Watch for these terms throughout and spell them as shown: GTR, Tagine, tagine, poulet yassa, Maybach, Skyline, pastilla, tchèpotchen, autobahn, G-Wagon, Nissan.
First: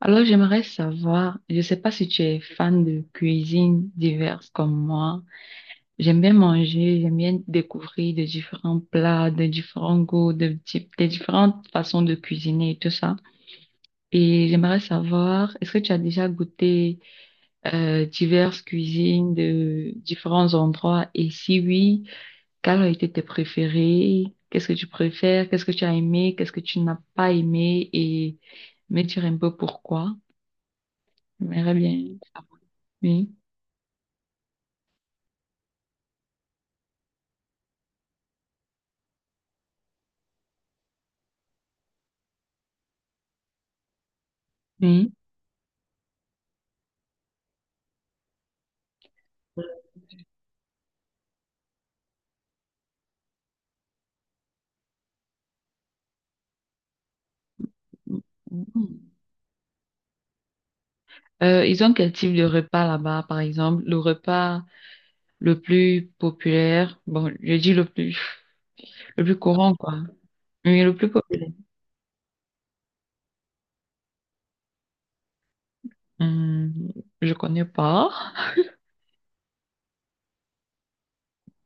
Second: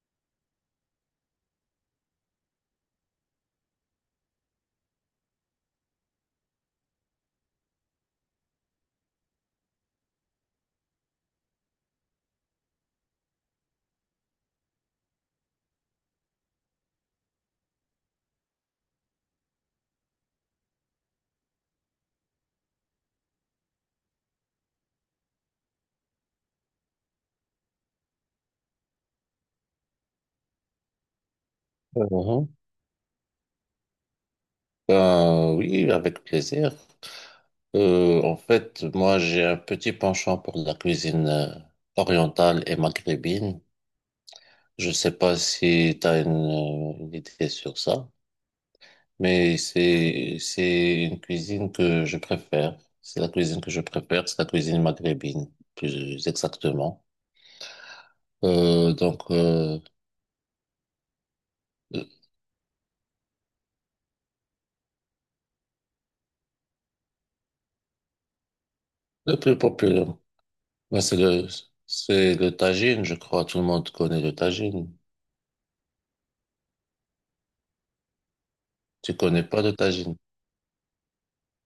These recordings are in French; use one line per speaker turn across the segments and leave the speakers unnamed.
Alors, j'aimerais savoir, je ne sais pas si tu es fan de cuisine diverses comme moi. J'aime bien manger, j'aime bien découvrir de différents plats, de différents goûts, des différentes façons de cuisiner et tout ça. Et j'aimerais savoir, est-ce que tu as déjà goûté diverses cuisines de différents endroits? Et si oui, quelles ont été tes préférées? Qu'est-ce que tu préfères? Qu'est-ce que tu as aimé? Qu'est-ce que tu n'as pas aimé? Et me dire un peu pourquoi. On verra bien.
Mhm.
Oui,
Ben, oui, avec plaisir. En fait, moi, j'ai un petit penchant pour la cuisine orientale et maghrébine. Je
oui.
sais pas si tu as une idée sur ça, mais c'est une cuisine que je préfère. C'est la cuisine que je préfère, c'est la cuisine maghrébine, plus exactement. Euh,
Mhm.
donc, euh,
Ils ont
le
quel type de repas là-bas, par exemple? Le repas le plus populaire, bon, je dis le plus
plus
courant, quoi.
populaire,
Mais le
ben,
plus populaire,
c'est le tagine, je crois. Tout le monde connaît le tagine.
hum, je connais pas.
Tu connais pas le tagine?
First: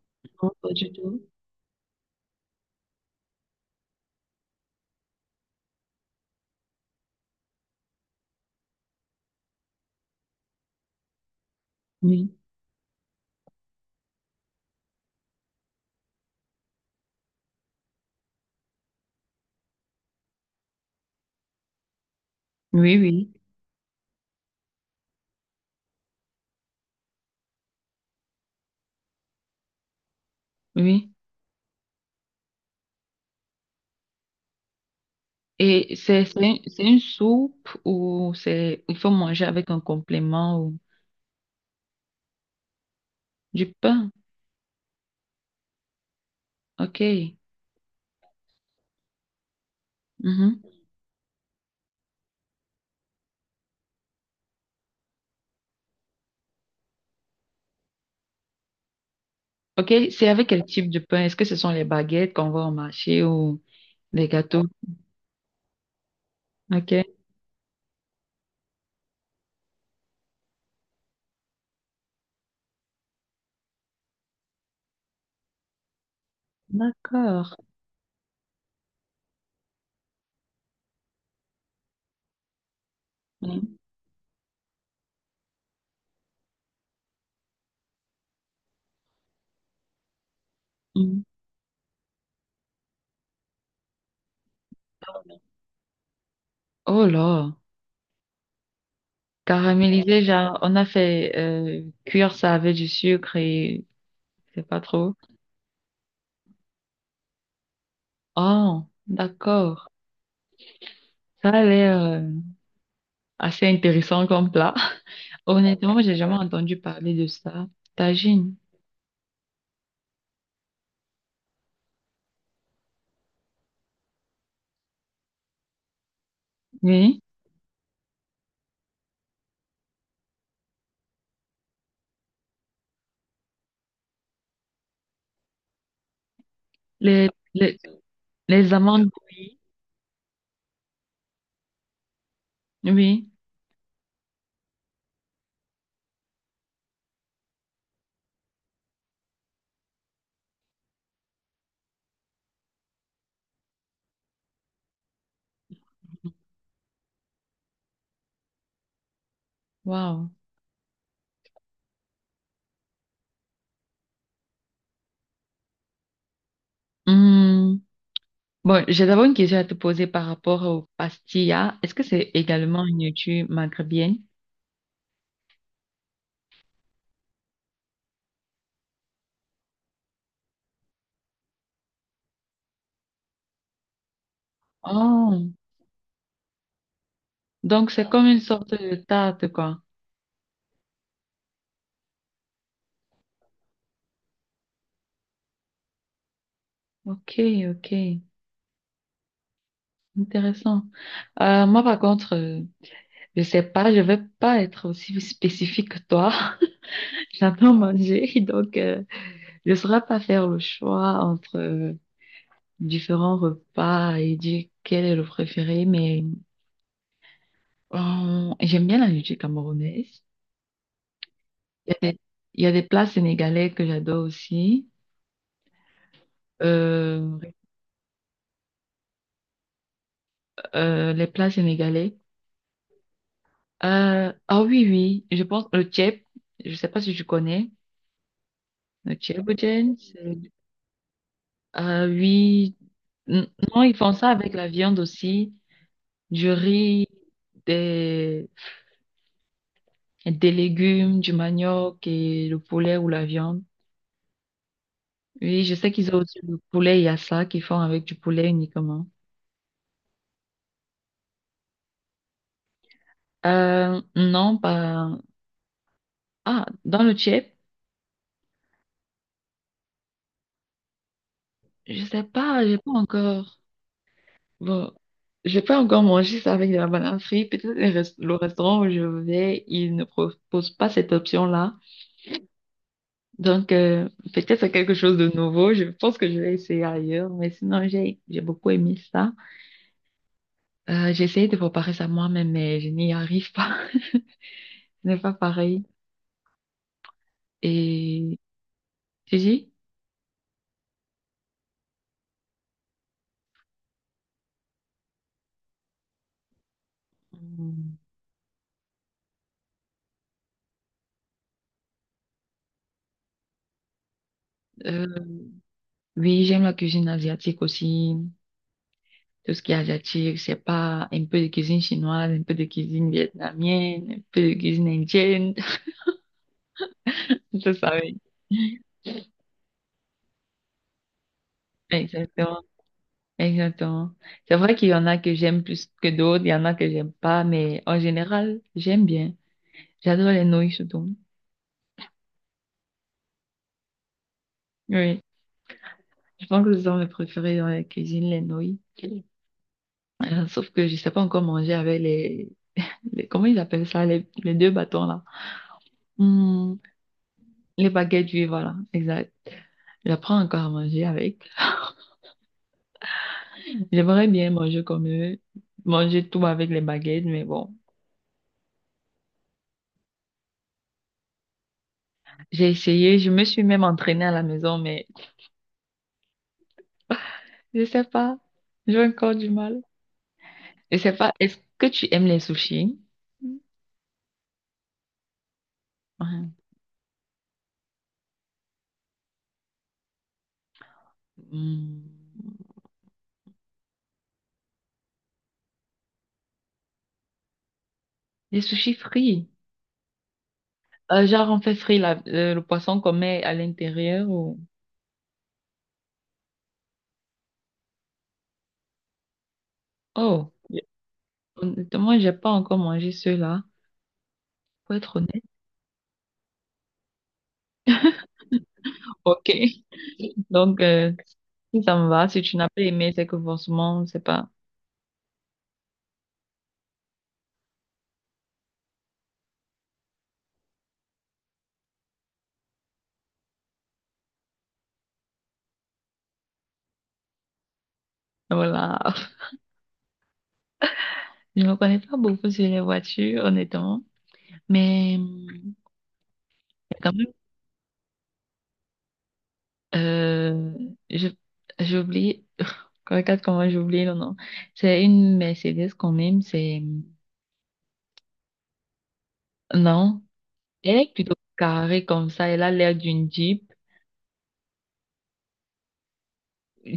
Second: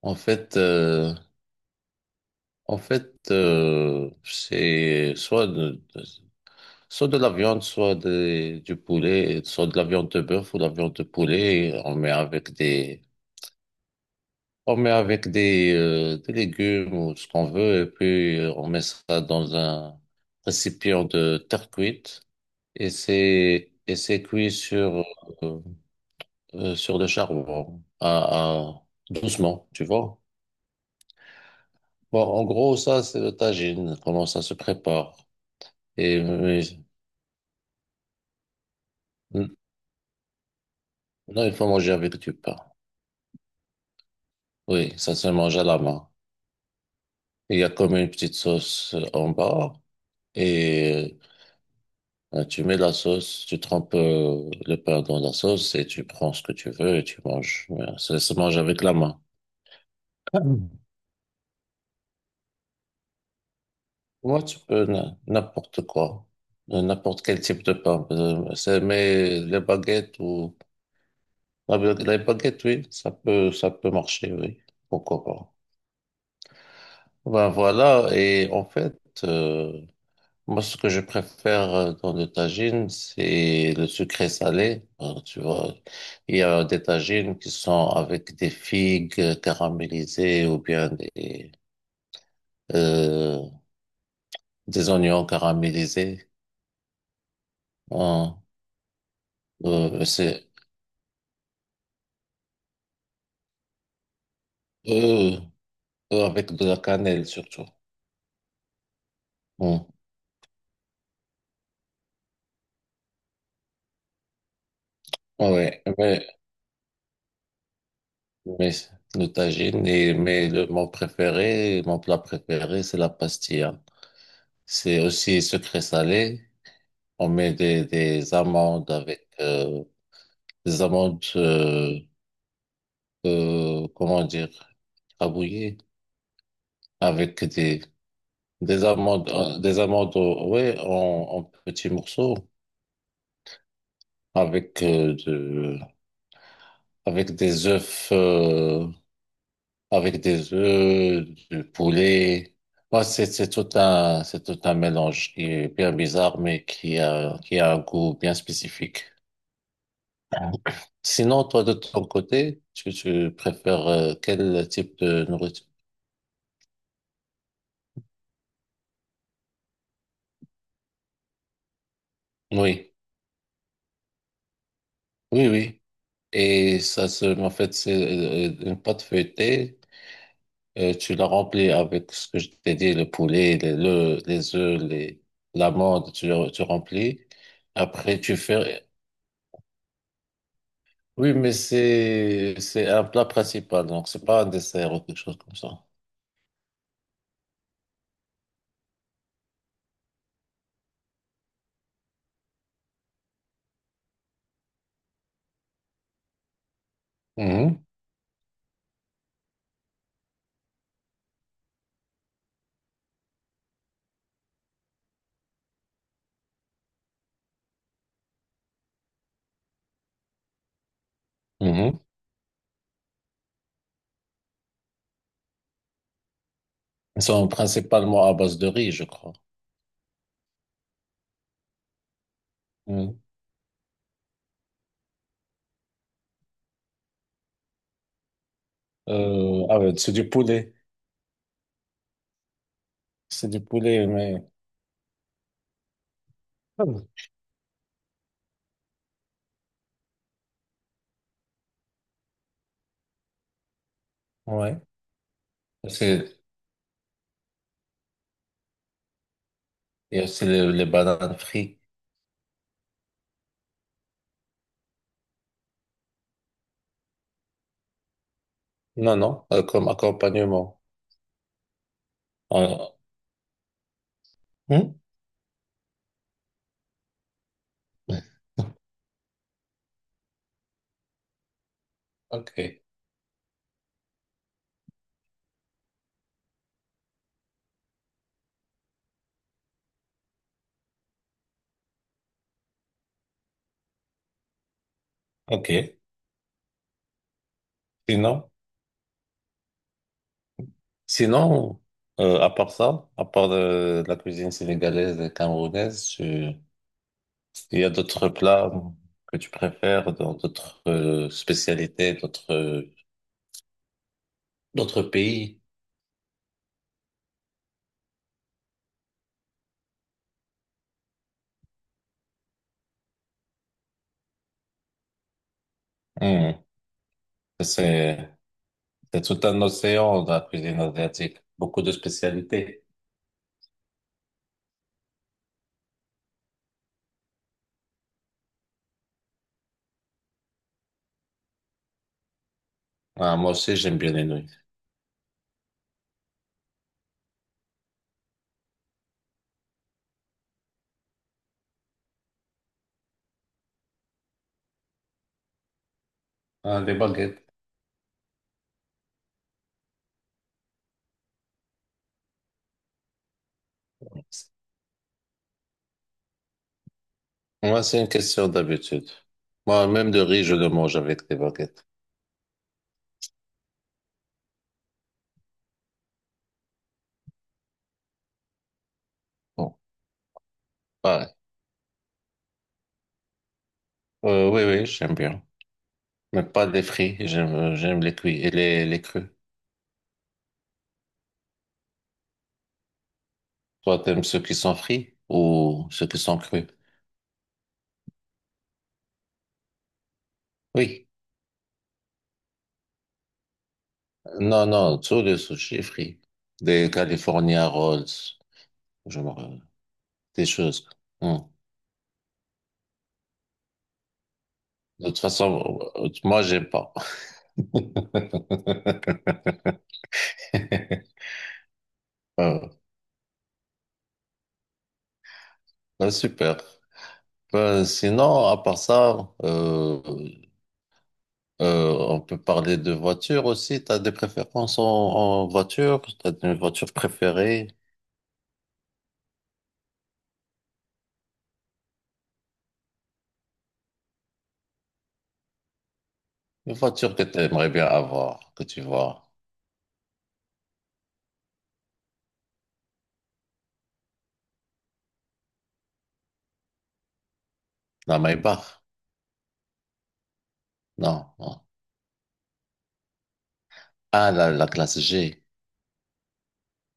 En
Non,
fait,
pas du
euh,
tout.
en fait, c'est soit de la viande, du poulet, soit de la viande de bœuf ou de la viande de poulet.
Oui,
On met avec des légumes ou ce qu'on veut, et puis on met ça dans un récipient de terre cuite
oui, oui,
et c'est cuit sur euh, sur le charbon doucement, tu vois.
oui.
Bon, en gros, ça c'est le tagine. Comment ça se prépare?
Et
Et
c'est
oui,
une soupe ou c'est, il faut manger avec un complément ou
non, il faut manger avec du pain.
du pain.
Oui, ça se mange à la main.
OK.
Il y a comme une petite sauce en bas
Mhm.
et tu mets la sauce, tu trempes le pain dans la sauce et tu prends ce que tu veux et tu manges. Ouais, ça se mange avec la main.
OK, c'est avec quel type de pain? Est-ce que ce sont les baguettes qu'on voit au marché ou des
Moi, tu
gâteaux.
peux n'importe quoi,
Ok.
n'importe quel type de pain. Mais les baguettes ou la ba- les baguettes, oui, ça peut marcher, oui. Pourquoi pas? Ben
D'accord.
voilà. Et en fait, euh, moi, ce que je préfère dans le tagine, c'est
Mm,
le sucré salé. Tu vois, il y a des tagines qui sont avec des figues caramélisées ou bien
mm.
euh, des oignons caramélisés.
Oh là.
Hein.
Caramélisé,
C'est
genre, on a fait cuire ça avec du sucre et c'est pas trop.
euh, avec de la cannelle surtout.
Oh,
Hum.
d'accord. Ça a l'air assez intéressant comme plat.
Ouais,
Honnêtement, j'ai
mais,
jamais entendu parler de ça. Tagine.
mais mais mon préféré, mon plat préféré, c'est la pastilla. C'est aussi sucré salé.
Oui.
Des amandes avec des amandes, comment dire, rabouillées,
Les,
avec
les,
des,
les amandes. Oui.
des amandes, ouais, en petits morceaux,
Oui.
avec euh, de, avec des œufs, euh, avec des œufs, du poulet. Ouais, c'est tout un mélange qui est bien bizarre, mais qui a un goût bien spécifique.
Wow.
Sinon, toi, de ton côté, tu préfères quel type de nourriture?
Hmm. Bon, j'ai d'abord une question à te poser par rapport au pastilla. Est-ce que c'est également
Oui,
une nourriture maghrébienne?
oui, oui. Et ça, se, en fait, c'est une pâte feuilletée. Tu la remplis avec ce que je t'ai dit, le poulet, les œufs,
Oh,
l'amande, tu remplis.
donc c'est voilà,
Après,
comme
tu
une sorte
fais...
de tarte, quoi.
Oui, mais c'est un plat principal, donc c'est pas un dessert ou quelque chose comme ça.
Ok, ok, intéressant. Moi, par contre, je sais pas, je vais pas être aussi spécifique que toi. J'adore
Mhm,
manger, donc je saurais pas faire le choix entre différents repas et dire quel est le préféré, mais j'aime bien la nourriture camerounaise. Il
mhm.
y a des, il y a des plats sénégalais que j'adore aussi.
Ils
Euh,
sont principalement à base de riz, je crois.
les plats sénégalais.
Mhm.
Ah oui, oui, je pense le tchèp, je sais pas si tu connais. Le
Ah ouais,
tchèpotchen,
c'est du
c'est...
poulet.
Ah oui, N-
C'est du
non, ils
poulet,
font ça
mais...
avec la viande aussi, du
Ah
riz,
bon.
des, des légumes, du manioc et le poulet ou la viande.
Ouais.
Oui, je sais qu'ils ont
C'est...
aussi le poulet yassa qu'ils font avec du poulet uniquement.
Il y a aussi les bananes frites.
Non, pas... Ah, dans le tchèp,
Non, non, comme accompagnement.
je sais pas, j'ai
Euh,
pas encore... Bon,
hmm?
j'ai pas encore mangé ça avec de la banane frite. Peut-être le restaurant où je vais, il ne propose pas cette option-là.
Ok,
Donc, peut-être c'est quelque chose de nouveau. Je pense que je vais essayer ailleurs. Mais sinon, j'ai beaucoup aimé ça. J'ai essayé de préparer ça moi-même, mais je n'y arrive pas. Ce n'est pas pareil.
ok.
Et
Sinon,
tu dis?
sinon à part ça, à part de la cuisine sénégalaise et camerounaise, il y a
Hmm,
d'autres plats que tu préfères dans d'autres spécialités, d'autres
euh,
pays.
oui, j'aime la cuisine asiatique aussi. Tout ce qui est asiatique, c'est pas un peu de cuisine chinoise, un peu de cuisine vietnamienne, un peu de cuisine indienne.
Hmm.
C'est ça, oui.
C'est c'est tout un océan de la cuisine asiatique, beaucoup de
Exactement.
spécialités.
Exactement. C'est vrai qu'il y en a que j'aime plus que d'autres, il y en a que j'aime pas, mais en général, j'aime bien. J'adore les nouilles surtout.
Ah, moi aussi, j'aime bien les nouilles.
Oui. Je pense que ce sont mes préférés dans la cuisine, les nouilles. Sauf que je sais pas encore manger avec comment ils appellent ça, les deux bâtons là. Hmm,
Ah, les baguettes.
les baguettes oui, voilà, exact. J'apprends encore à manger avec. J'aimerais bien manger comme eux, manger tout avec les baguettes, mais bon.
Moi, c'est une question d'habitude. Moi, même de riz, je le mange avec des baguettes.
J'ai essayé, je me suis même entraînée à la maison, mais je sais pas. J'ai encore du
Bon,
mal. Je sais pas.
pareil.
Est-ce que tu aimes les sushis?
Oui, oui, j'aime bien. Mais
Ouais.
pas les frits. J'aime, j'aime les cuits et les crus.
Hmm.
Toi, t'aimes ceux qui sont frits ou ceux qui sont crus?
Les sushis frits.
Oui.
Genre, on fait frit le poisson qu'on met à l'intérieur ou...
Non, non, tous les sushis frits. Des California Rolls. Je me... rappelle. Des
Oh, j'ai-
choses. Hum.
honnêtement, j'ai pas encore mangé ceux-là, pour
De
être
toute
honnête.
façon, moi, j'aime pas.
Ok. Donc, si ça me va, si tu n'as
Ah,
pas aimé, c'est que forcément, c'est pas...
ah, super. Sinon, à part ça, on peut parler de voiture aussi. T'as des préférences en voiture? T'as une voiture préférée?
Voilà. Je ne connais pas beaucoup sur les voitures, honnêtement. Mais,
Une
quand
voiture que
même
tu aimerais bien avoir, que tu vois.
Euh, je- j'ai oublié, regarde comment j'ai oublié le nom. C'est une Mercedes quand même, c'est,
La Maybach?
non, elle est
Non.
plutôt
Non.
carrée comme ça, elle a l'air d'une Jeep,
Ah, la classe G.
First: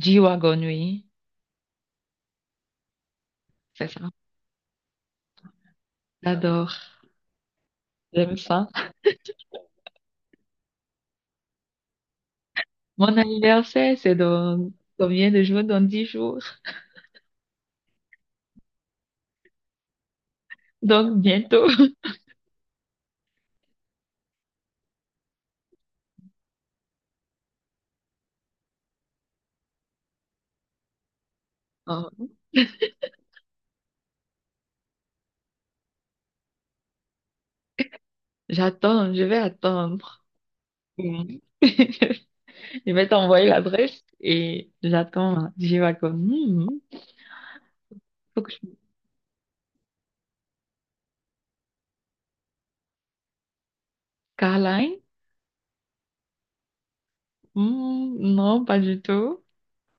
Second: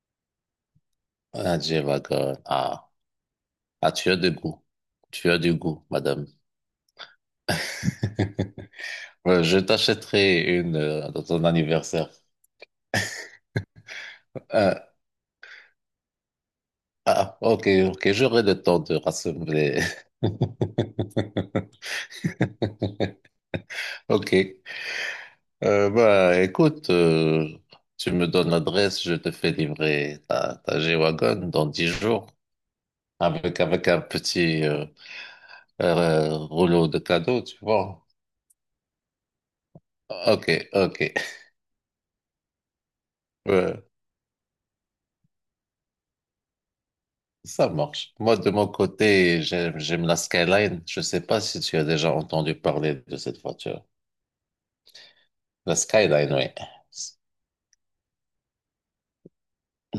G-Wagon, oui,
Ah, G-Wagon. Ah.
c'est
Ah,
ça.
tu as du goût. Tu as du goût, madame.
J'adore, j'aime ça.
Ouais, je t'achèterai une dans ton anniversaire.
Mon anniversaire, c'est dans
Euh,
combien de jours? Dans 10 jours.
ah, ok, ok, j'aurai le temps de rassembler.
Donc, bientôt.
Ok. Bah, écoute, tu me donnes l'adresse, je te fais livrer ta G-Wagon dans 10 jours
Oh,
avec un petit rouleau de cadeaux, tu vois.
j'attends, je vais attendre.
Ok, ok.
Mm. Je vais t'envoyer
Euh,
l'adresse et j'attends. G-Wagon. Hmm,
ça marche. Moi,
faut
de
que je...
mon côté, j'aime la Skyline. Je sais pas si tu as déjà entendu parler de cette voiture.
Caroline?
La Skyline, oui.
Hmm, non, pas du tout.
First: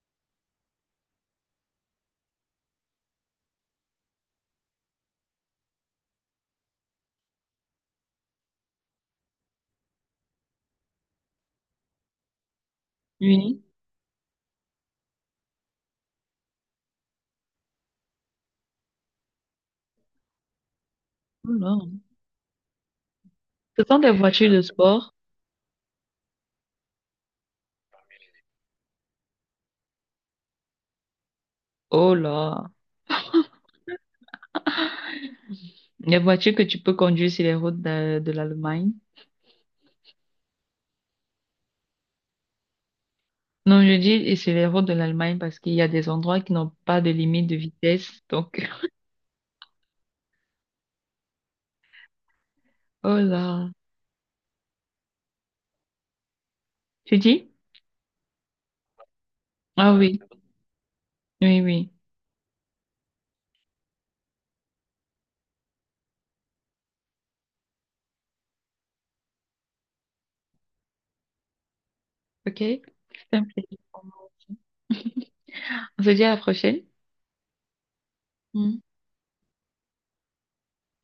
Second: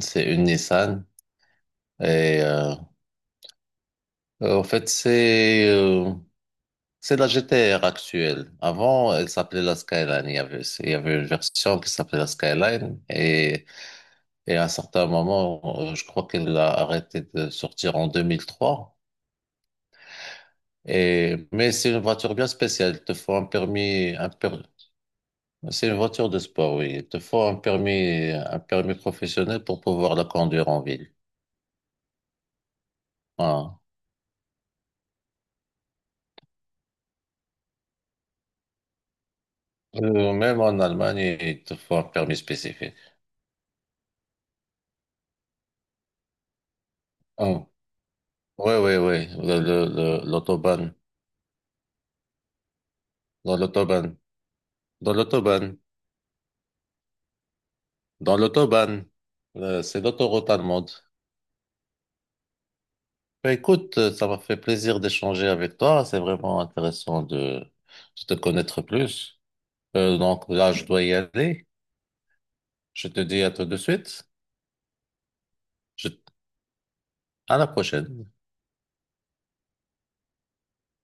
C'est une Nissan. Et euh, en fait, c'est... euh, C'est la GTR actuelle. Avant, elle s'appelait la Skyline. Il y avait une version qui s'appelait la Skyline
Oui.
et à un certain moment, je crois qu'elle a arrêté de sortir en 2003. Et,
Oh
mais
là.
c'est une voiture bien spéciale. Il te faut un
Ce sont des
permis,
voitures de sport.
c'est une voiture de sport, oui. Il te faut un permis professionnel pour pouvoir la conduire en ville.
Oh là.
Voilà.
Les voitures que tu peux conduire sur les routes de l'Allemagne.
Même en Allemagne, il te faut un permis spécifique.
Non, je dis et sur les routes de l'Allemagne parce qu'il y a des endroits qui n'ont pas de limite de
Oui,
vitesse. Donc,
oui, oui. L'autobahn.
oh
Dans
là.
l'autobahn. Dans l'autobahn.
Tu dis?
Dans l'autobahn.
Ah
C'est
oui,
l'autoroute allemande.
oui, oui.
Bah, écoute, ça m'a fait plaisir d'échanger avec toi. C'est vraiment intéressant de te connaître plus. Donc là, je dois y aller.
OK.
Je te dis à tout
Simple.
de suite.
On se
Je-
dit à la prochaine.
à la prochaine.